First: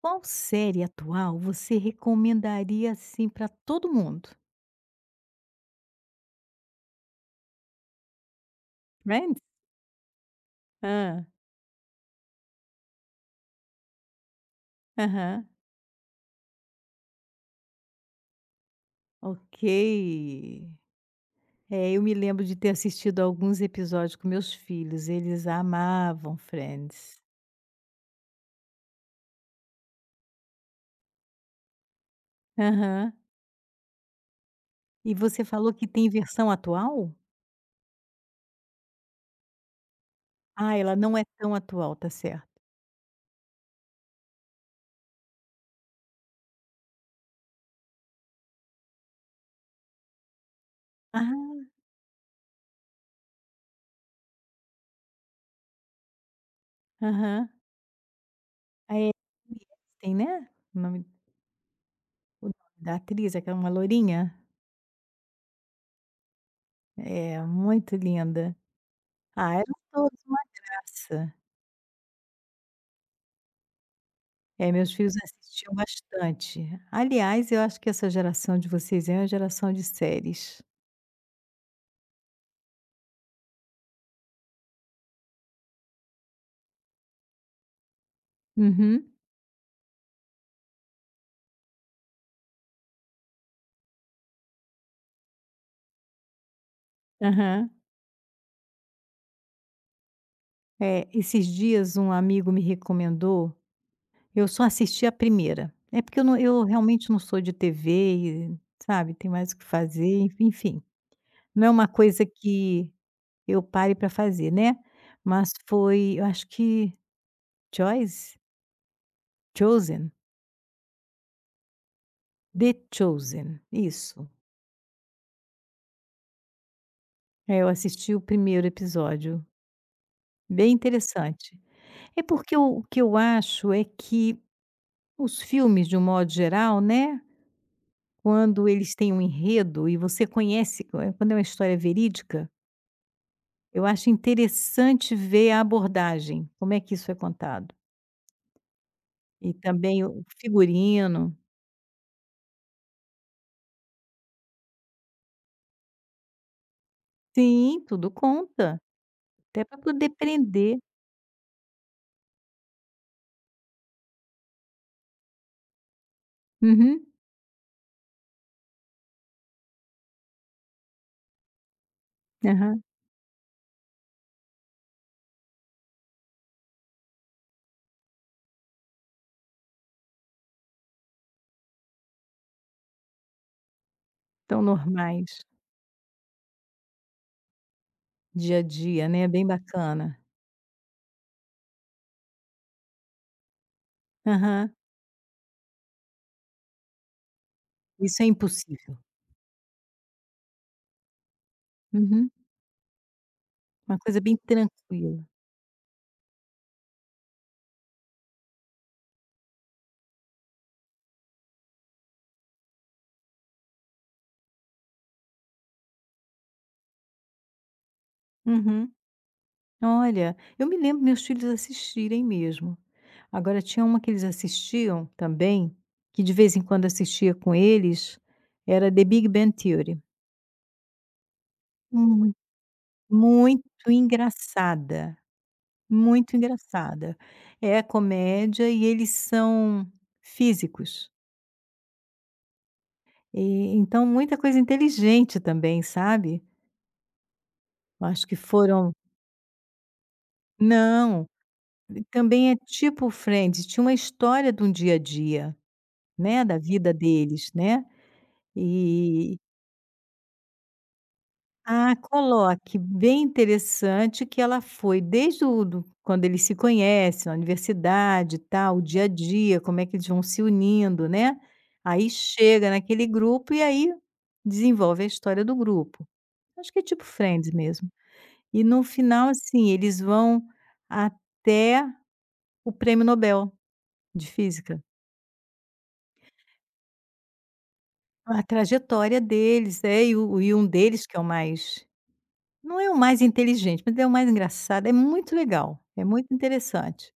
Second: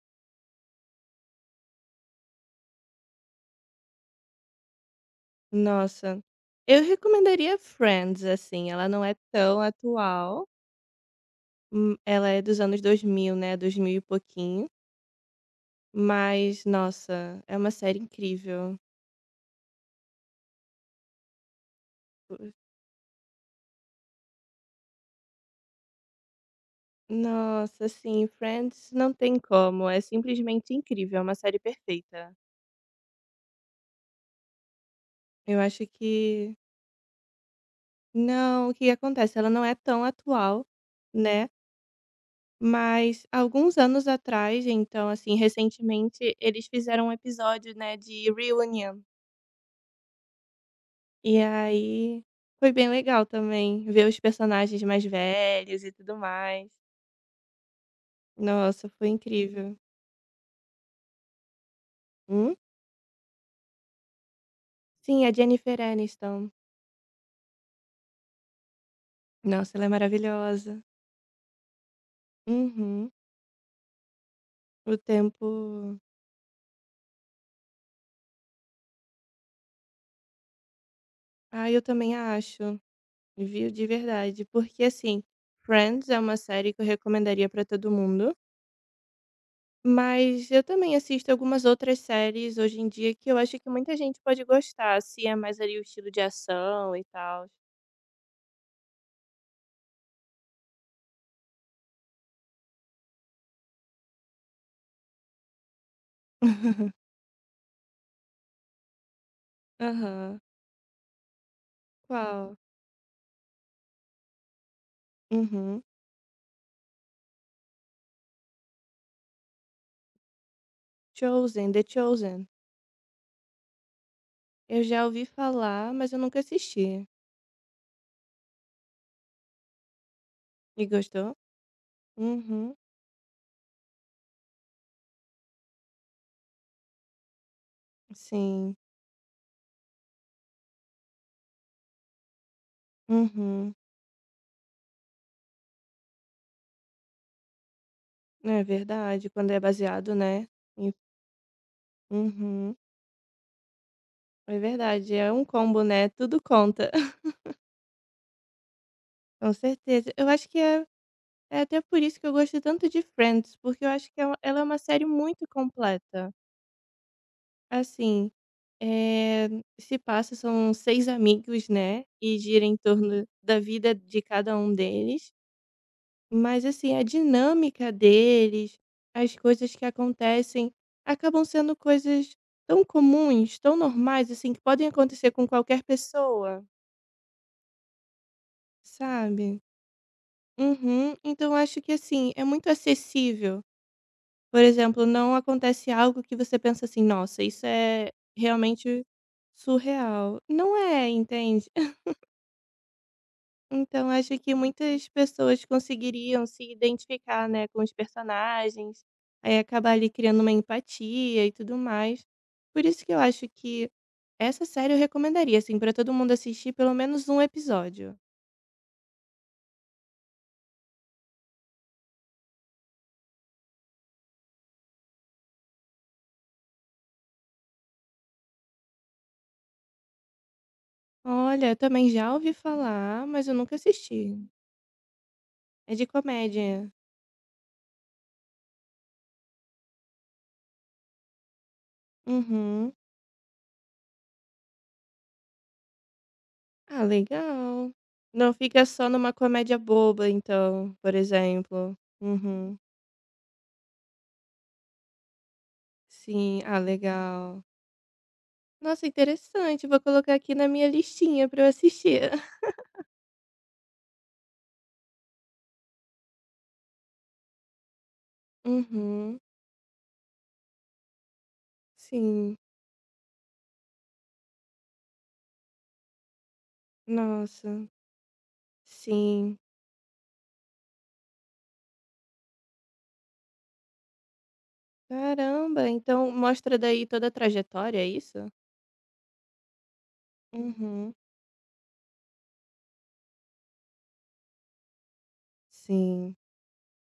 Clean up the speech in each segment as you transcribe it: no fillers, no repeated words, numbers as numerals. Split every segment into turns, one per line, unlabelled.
Qual série atual você recomendaria, assim, para todo mundo?
Nossa, eu recomendaria Friends, assim, ela não é
Friends?
tão atual,
Ah.
ela é dos anos 2000, né, 2000 e pouquinho,
Aham.
mas nossa, é uma série incrível.
Ok. É, eu me
Pu
lembro de ter assistido alguns episódios com meus filhos, eles amavam Friends.
Nossa, assim, Friends não tem como, é simplesmente incrível, é uma série perfeita.
Aham. E você
Eu
falou
acho
que tem versão
que
atual?
não, o que acontece, ela não é tão atual,
Ah, ela não é
né,
tão atual, tá certo.
mas alguns anos atrás, então, assim, recentemente, eles fizeram um episódio, né, de reunion. E
Ah.
aí, foi bem legal também ver os personagens mais velhos e tudo mais.
Aham.
Nossa, foi
É.
incrível.
Tem né? O
Hum?
nome da atriz, aquela uma lourinha?
Sim, a Jennifer Aniston.
É, muito linda. Ah, eram
Nossa, ela é
todos uma
maravilhosa.
graça.
Uhum.
É, meus
O
filhos
tempo.
assistiam bastante. Aliás, eu acho que essa geração de vocês é uma geração de séries.
Ah, eu também acho. Viu de verdade. Porque, assim, Friends é uma série que eu recomendaria pra todo mundo.
Uhum,
Mas eu também assisto algumas outras séries hoje em dia que eu acho que muita gente pode gostar, se é mais ali o estilo de ação e tal.
aham. É, esses dias um amigo me recomendou, eu só assisti a primeira. É porque eu realmente não sou de TV e, sabe, tem mais o que fazer,
Aham.
enfim. Não é uma coisa
Qual?
que eu pare para fazer, né. Mas
Uhum.
foi, eu acho que Choice? Chosen?
Chosen, The Chosen.
The Chosen, isso.
Eu já ouvi falar, mas eu nunca assisti.
É, eu assisti o primeiro episódio. Bem
E gostou?
interessante. É porque
Uhum.
o que eu acho é que os filmes, de um modo geral, né, quando
Sim.
eles têm um enredo e você conhece, quando é uma história verídica,
Uhum.
eu acho interessante ver a abordagem, como é que isso é contado.
É verdade, quando
E
é
também
baseado,
o
né? em-
figurino.
Uhum. É verdade, é um combo, né? Tudo conta.
Sim, tudo conta,
Com
até para poder
certeza. Eu acho que
prender.
é até por isso que eu gosto tanto de Friends, porque eu acho que ela é uma série muito completa.
Uhum,
Assim, é, se passa, são seis amigos, né? E gira em
aham.
torno da vida de cada um deles. Mas, assim, a dinâmica deles, as coisas que acontecem, acabam sendo coisas tão comuns, tão normais, assim, que
Tão
podem acontecer
normais,
com qualquer pessoa,
dia a dia, né, bem
sabe?
bacana.
Uhum. Então, acho que, assim, é muito acessível. Por
Aham.
exemplo, não acontece algo que você pensa assim: nossa, isso é
Isso é impossível.
realmente surreal. Não é, entende?
Uhum. Uma
Então,
coisa bem
acho que muitas
tranquila.
pessoas conseguiriam se identificar, né, com os personagens, aí acabar ali criando uma empatia e tudo mais. Por isso que eu acho que essa série eu recomendaria, assim, para todo mundo assistir pelo menos um episódio.
Uhum. Olha, eu me lembro meus filhos assistirem mesmo. Agora tinha uma que eles assistiam também, que de vez em quando assistia com eles, era The Big Bang Theory.
Olha, eu também já
Hum.
ouvi falar, mas eu
Muito
nunca assisti.
engraçada,
É de
muito
comédia.
engraçada. É comédia e eles são físicos.
Uhum.
E então muita coisa inteligente também, sabe.
Ah, legal.
Eu acho que
Não fica
foram,
só numa comédia boba, então, por
não,
exemplo.
também é
Uhum.
tipo Friends, tinha uma história de um dia a dia, né, da
Sim, ah,
vida deles,
legal.
né.
Nossa,
E
interessante. Vou colocar aqui na minha listinha pra eu
ah,
assistir.
coloque, bem interessante que ela foi desde o do quando eles se conhecem, na universidade e tal, o dia a
Uhum.
dia, como é que eles vão se unindo, né. Aí
Sim.
chega naquele grupo e aí desenvolve a história do grupo. Acho que é tipo Friends
Nossa.
mesmo. E no final,
Sim.
assim, eles vão até o prêmio Nobel de física.
Caramba, então mostra daí toda a trajetória, é
A
isso?
trajetória deles, é, e um deles
Uhum.
que é o mais. Não é o mais inteligente, mas é o mais engraçado, é muito legal, é muito
Sim.
interessante.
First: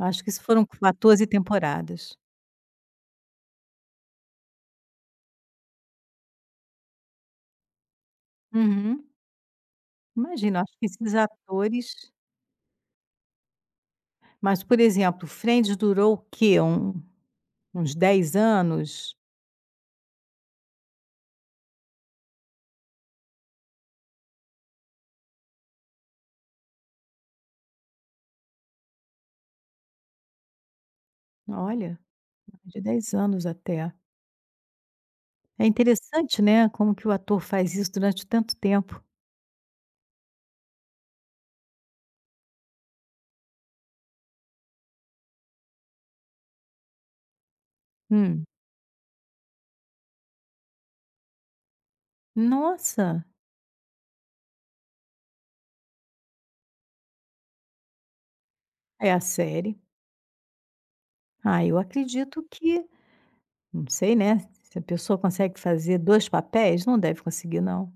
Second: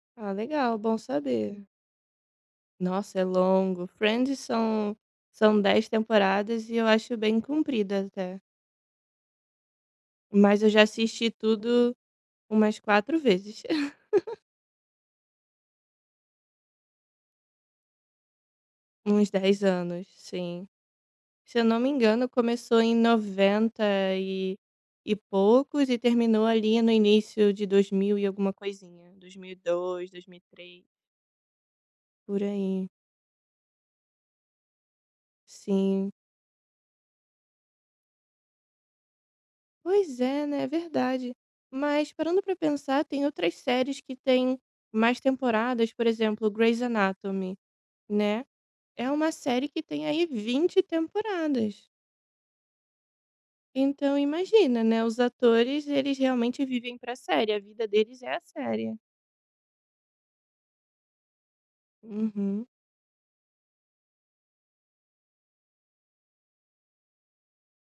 Acho que
Ah,
isso foram
legal, bom
14
saber.
temporadas.
Nossa, é longo. Friends são 10 temporadas e eu acho bem comprida até.
Uhum.
Mas
Imagina,
eu
acho
já
que esses
assisti
atores,
tudo umas 4 vezes.
mas, por exemplo, Friends durou o quê? Uns 10 anos?
Uns 10 anos, sim. Se eu não me engano, começou em 90 e, e poucos e terminou ali no início de 2000 e alguma coisinha. Dois mil e dois dois mil mil e três
Olha,
por
mais de
aí.
10 anos até. É
Sim.
interessante, né, como que o ator faz isso durante tanto tempo.
Pois é, né? É verdade. Mas parando pra pensar, tem outras séries que têm mais temporadas, por exemplo, Grey's Anatomy, né?
Hum.
É uma série que tem aí 20 temporadas.
Nossa,
Então imagina, né? Os atores, eles realmente vivem pra série, a vida deles é a série.
é a série. Ah, eu acredito
Uhum.
que não sei, né, se a pessoa consegue fazer 2 papéis, não deve conseguir não.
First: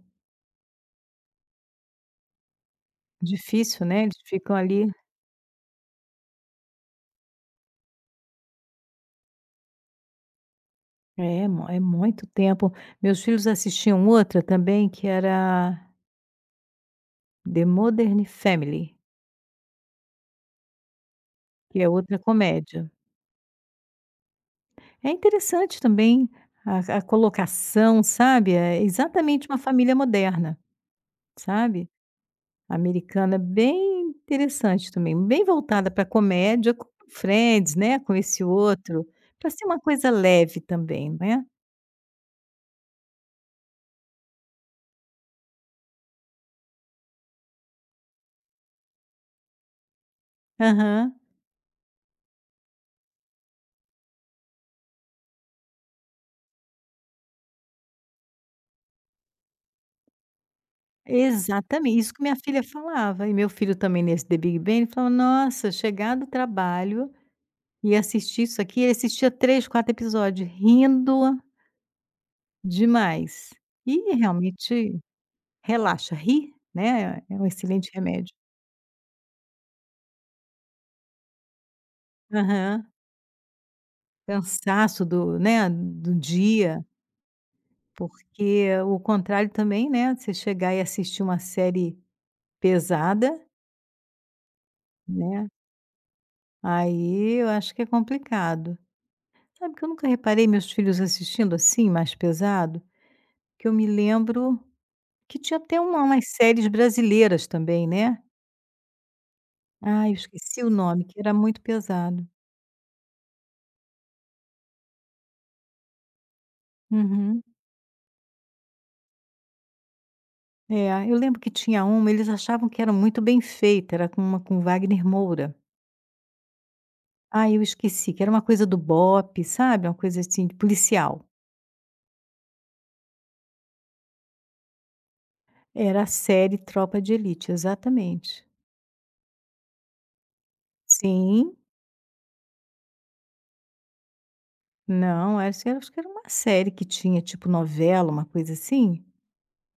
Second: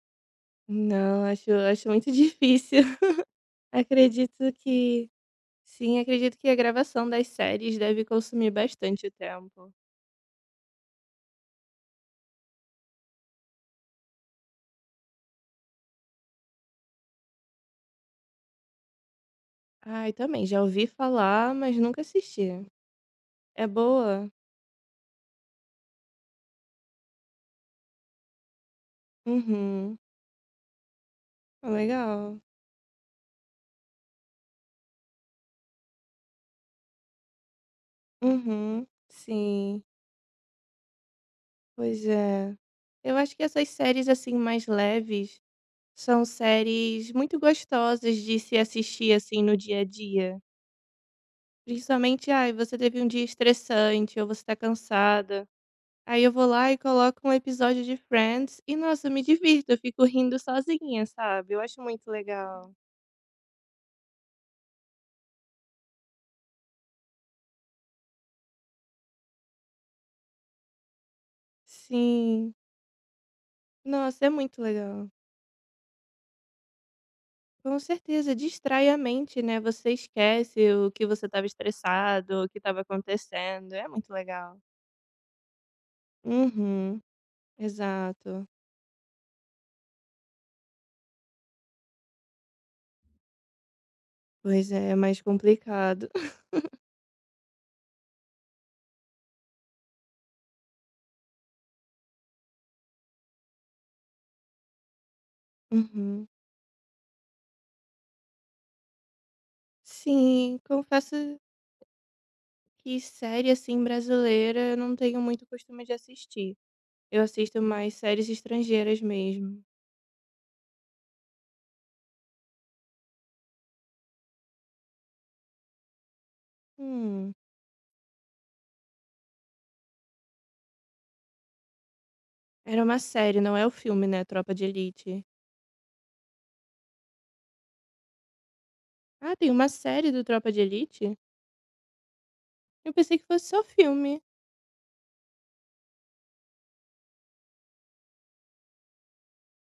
Não, acho muito difícil.
Difícil, né, eles
Acredito
ficam ali,
que sim, acredito que a gravação das séries deve consumir bastante tempo.
é mu é muito tempo. Meus filhos assistiam outra também que era The Modern Family,
Ai, também, já ouvi falar, mas
que é
nunca
outra
assisti.
comédia.
É boa?
É interessante também a colocação, sabe, é exatamente uma família
Uhum.
moderna,
Ah,
sabe,
legal.
americana, bem interessante também, bem voltada para comédia, com Friends, né, com esse
Uhum.
outro, para ser uma
Sim.
coisa leve também, né.
Pois é. Eu acho que essas séries, assim, mais leves são séries muito gostosas de se assistir, assim, no dia a dia.
Aham.
Principalmente, ai, você teve um dia estressante ou você tá cansada. Aí eu vou lá e coloco um episódio de Friends e, nossa, eu me divirto, eu fico rindo sozinha, sabe? Eu acho
Exatamente,
muito
isso que minha filha
legal.
falava, e meu filho também nesse The Big Bang, ele falava: "Nossa, chegar do trabalho e assistir isso aqui", ele assistia três, 4 episódios, rindo
Sim.
demais. E
Nossa, é muito
realmente
legal.
relaxa, rir, né, é um
Com
excelente
certeza,
remédio.
distrai a mente, né? Você esquece o que você estava estressado, o que estava
Aham.
acontecendo. É muito legal.
Cansaço do, né, do dia,
Uhum, exato.
porque o contrário também, né, você chegar e assistir uma série pesada,
Pois é, é mais
né,
complicado.
aí eu acho que é complicado. Sabe que eu nunca reparei meus filhos assistindo assim, mais pesado? Que eu me lembro que tinha até uma, umas
Uhum.
séries brasileiras também, né? Ah, eu
Sim,
esqueci o nome, que era
confesso
muito pesado.
que série assim brasileira eu não tenho muito costume de assistir. Eu
Uhum.
assisto mais séries estrangeiras mesmo.
É, eu lembro que tinha uma, eles achavam que era muito bem feita, era com uma, com Wagner Moura.
Hum,
Ah, eu esqueci, que era uma coisa do BOPE, sabe? Uma coisa assim, de policial.
era uma série, não é o filme, né, Tropa de Elite.
Era a série Tropa de Elite, exatamente.
Ah, tem uma série do Tropa de Elite?
Sim,
Eu pensei que fosse só filme.
não, acho que era uma série que tinha tipo novela, uma coisa assim.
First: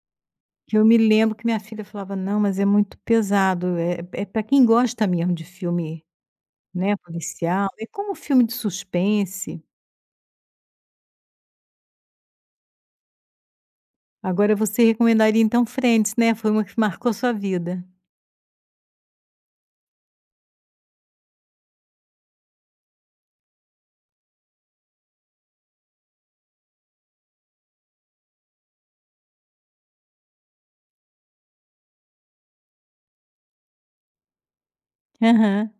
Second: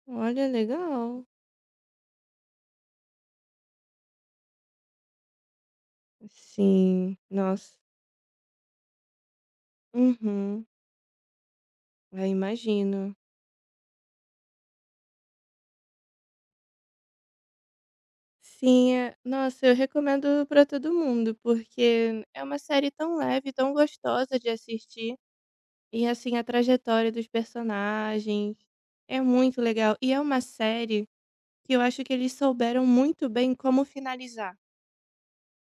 Olha,
Que eu me
legal.
lembro que minha filha falava: "Não, mas é muito pesado, é pra quem gosta mesmo de filme, né,
Sim,
policial,
nossa.
é como filme de suspense".
Uhum. Ah, imagino.
Agora você recomendaria então Friends, né, foi uma que marcou sua vida.
Sim, é- nossa, eu recomendo pra todo mundo, porque é uma série tão leve, tão gostosa de assistir. E assim, a trajetória dos personagens é muito legal. E é uma série que eu acho que eles souberam muito bem como finalizar.
Aham,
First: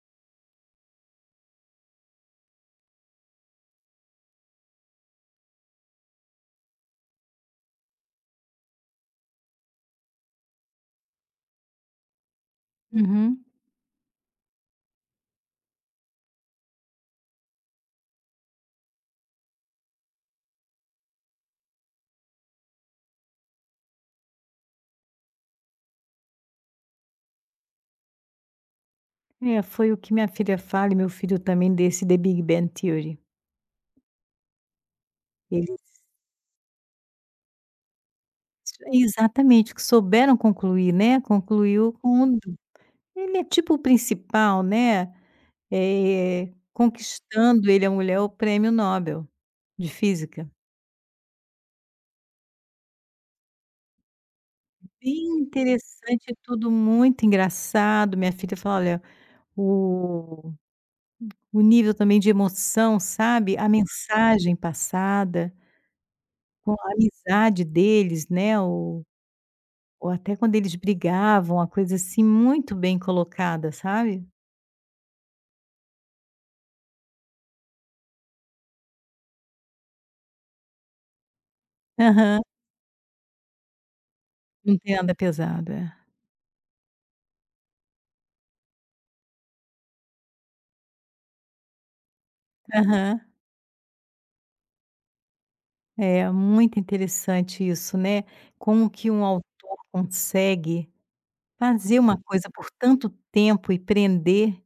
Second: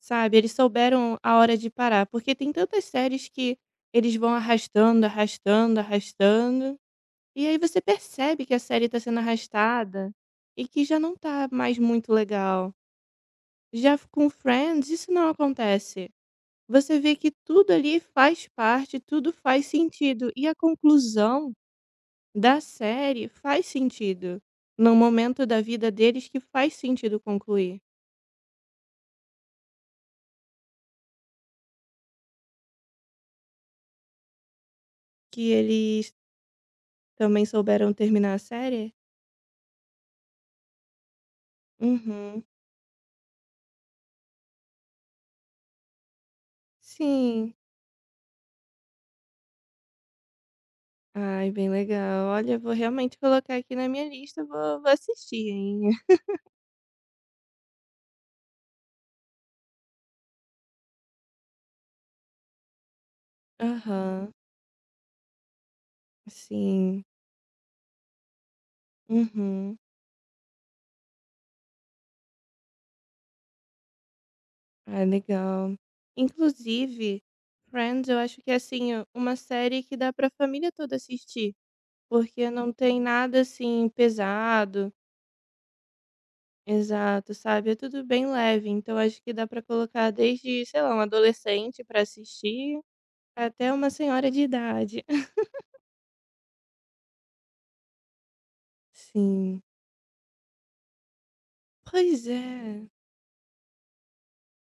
Sabe, eles souberam a hora de parar, porque tem tantas séries que eles vão arrastando, arrastando, arrastando, e aí você percebe que a série tá sendo arrastada e que já não tá mais muito legal.
uhum.
Já com Friends isso não acontece. Você vê que tudo ali faz parte, tudo faz sentido e a conclusão da série faz sentido. No momento da vida deles que faz sentido concluir,
É, foi o que minha filha fala e meu filho também desse The Big Bang Theory.
que
Eles
eles também souberam terminar a série.
exatamente, que souberam concluir, né, concluiu com
Uhum.
ele, é tipo o principal, né, eh,
Sim.
conquistando ele a mulher, o prêmio Nobel de física.
Ai, bem legal. Olha, vou realmente colocar aqui na minha lista, vou
Bem
assistir, hein.
interessante, tudo muito engraçado. Minha filha fala: "Olha, o o nível também de emoção, sabe, a
Aham,
mensagem passada, com a
sim.
amizade deles, né,
Uhum.
ou até quando eles brigavam, uma coisa, assim, muito bem colocada, sabe.
Ah, legal. Inclusive, Friends eu acho que é, assim, ó, uma série que dá pra família toda assistir,
Aham.
porque não tem nada, assim,
Não
pesado
tem nada pesado, é.
exato, sabe, é tudo bem leve, então acho que dá pra colocar desde, sei lá, um adolescente pra assistir,
Aham.
até uma senhora de idade.
É muito interessante isso, né, como que um autor
Sim.
consegue fazer uma
Pois
coisa por
é.
tanto tempo e prender.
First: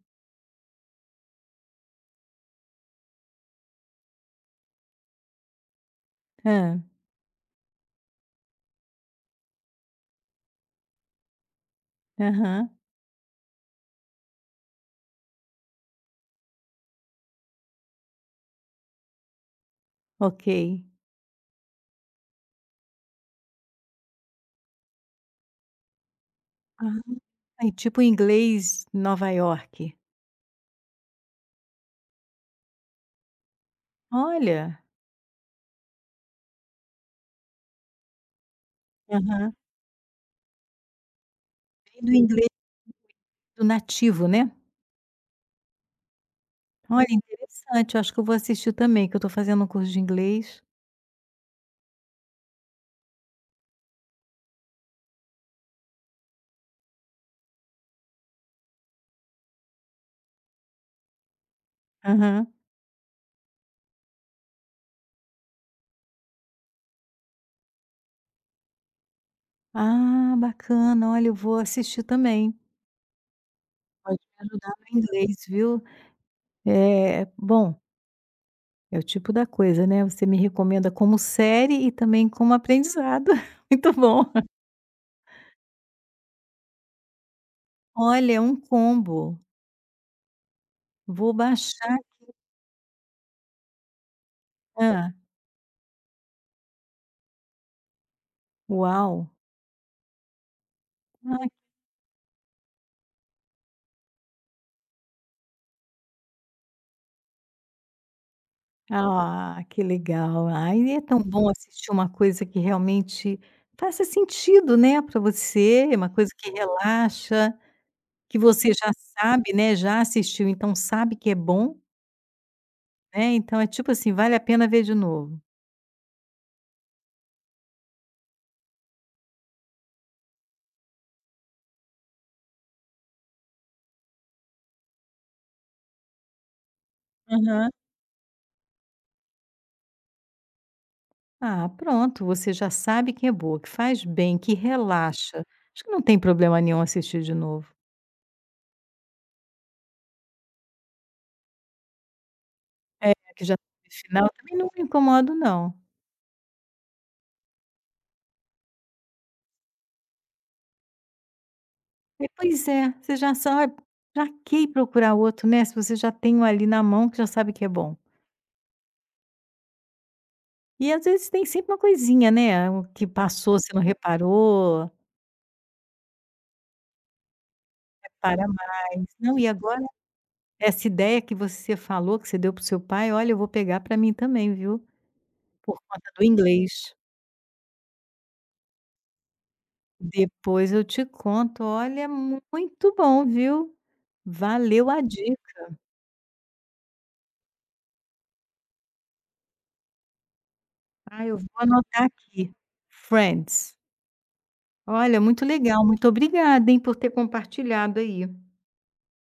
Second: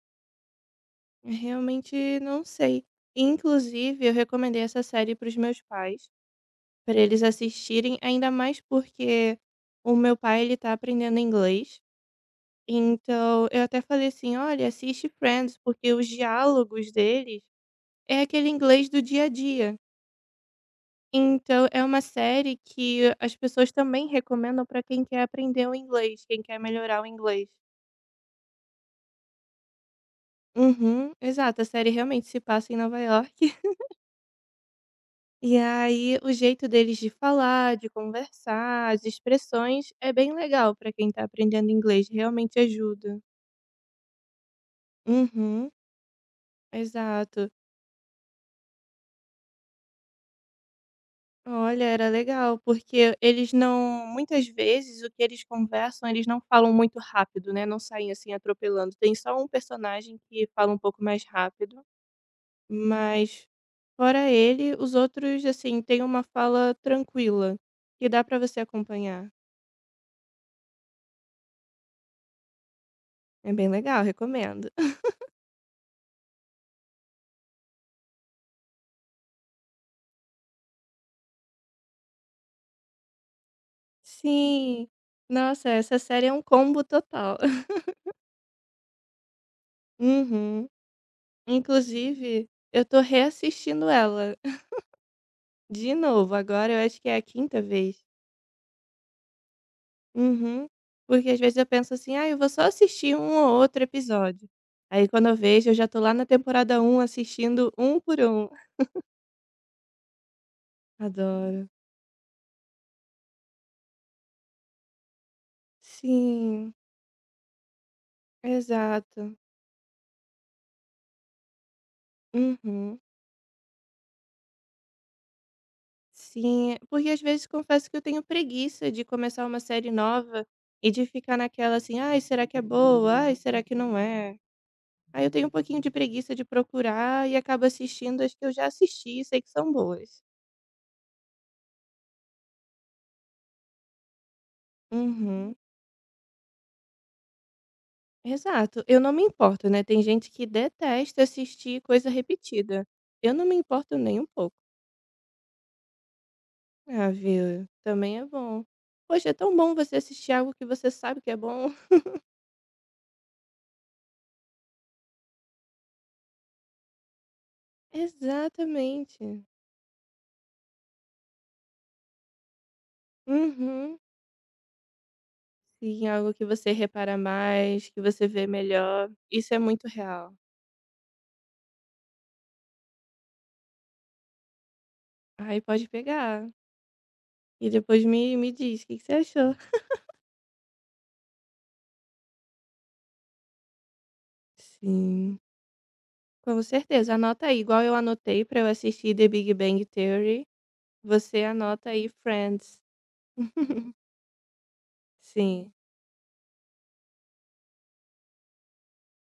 Realmente não sei. Inclusive, eu recomendei essa série para os meus pais,
Hã.
para eles assistirem, ainda mais porque o meu pai ele tá aprendendo inglês.
Aham.
Então, eu até falei assim: "Olha, assiste Friends, porque os diálogos deles é aquele inglês do dia a dia".
Ok.
Então, é uma série que as pessoas também recomendam para quem quer aprender o inglês, quem quer
Ah,
melhorar o inglês.
é tipo inglês Nova York.
Uhum, exato, a série realmente se passa em Nova York.
Olha.
E aí, o jeito deles de falar, de conversar, as
Aham.
expressões, é bem legal para quem tá aprendendo inglês,
Vem do inglês
realmente ajuda.
do nativo, né.
Uhum,
Olha,
exato.
interessante, eu acho que eu vou assistir também, que eu estou fazendo um curso de inglês.
Olha, era legal, porque eles não muitas vezes o que eles conversam, eles não falam muito rápido, né, não saem assim atropelando. Tem só um personagem que fala um pouco mais rápido,
Aham.
mas fora ele, os outros, assim, têm uma fala tranquila, que dá para você acompanhar.
Ah, bacana, olha, eu vou assistir também.
É bem legal,
Pode me
recomendo.
ajudar no inglês, viu. É bom, é o tipo da coisa, né, você me recomenda como série e também como aprendizado. Muito bom.
Sim. Nossa, essa série é um combo total.
Olha, é um combo.
Uhum.
Vou baixar.
Inclusive, eu tô reassistindo ela
Ah.
de novo, agora eu acho que é a quinta vez.
Uau.
Uhum. Porque às vezes eu penso assim: "Ah, eu vou só assistir um ou outro episódio". Aí quando eu vejo, eu já tô lá na temporada um assistindo um por um.
Ah, que legal. Ai, é tão bom
Adoro.
assistir uma coisa que realmente faça sentido, né, para você, uma coisa que
Sim,
relaxa, que você já
exato.
sabe, né, já assistiu, então sabe que é bom,
Uhum.
né, então é tipo assim, vale a pena ver de novo.
Sim, porque às vezes confesso que eu tenho preguiça de começar uma série nova e de ficar naquela assim, ai, será que é boa? Ai, será que não é? Aí eu tenho um pouquinho de preguiça de procurar e acabo
Aham.
assistindo as que eu já assisti e sei que são boas.
Ah, pronto, você já sabe que é boa, que faz bem, que relaxa.
Uhum.
Acho que não tem problema nenhum assistir de novo.
Exato. Eu não me importo, né? Tem gente que detesta assistir coisa repetida.
É.
Eu não
Que já
me
no
importo nem um
final,
pouco.
também não me incomodo não.
Ah, viu? Também é bom. Poxa, é tão bom você assistir algo que você sabe que é bom.
É, pois é, você já sabe, pra que procurar outro, né, se você já tem um ali na mão que já sabe que é bom.
Exatamente.
E às vezes tem sempre uma coisinha, né, o que passou você não
Uhum.
reparou,
Sim, algo que você repara mais, que você vê
repara mais.
melhor.
Não, e
Isso é
agora
muito real.
essa ideia que você falou, que você deu pro seu pai, olha, eu vou pegar pra mim também, viu,
Aí
por
pode
conta do
pegar.
inglês.
E depois me diz o que, que você achou.
Depois eu te conto, olha, muito bom, viu. Valeu a dica.
Sim, com certeza. Anota aí, igual eu anotei pra eu assistir The Big Bang Theory.
Ah, eu
Você
vou
anota
anotar
aí
aqui,
Friends.
Friends. Olha, muito
Sim.
legal, muito obrigada, hein, por ter compartilhado aí.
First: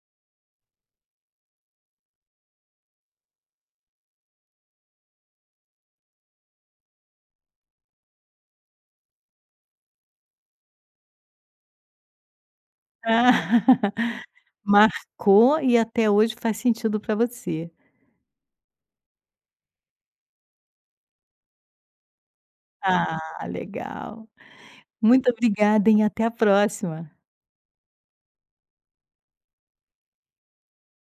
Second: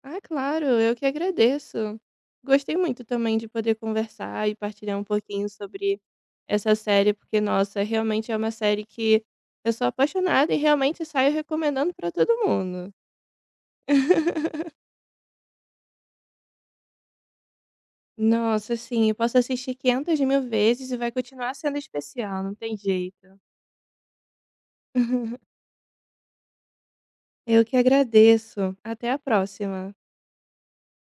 Ah, claro, eu que agradeço. Gostei muito também de poder conversar e partilhar um pouquinho sobre essa série, porque, nossa, realmente é uma série que eu sou apaixonada e realmente saio recomendando para todo mundo.
Marcou e até hoje faz sentido para você.
Nossa, sim, eu posso assistir 500 mil vezes e vai continuar sendo especial, não tem jeito.
Ah, legal. Muito obrigada, hein, até a próxima.
Eu que agradeço. Até a próxima.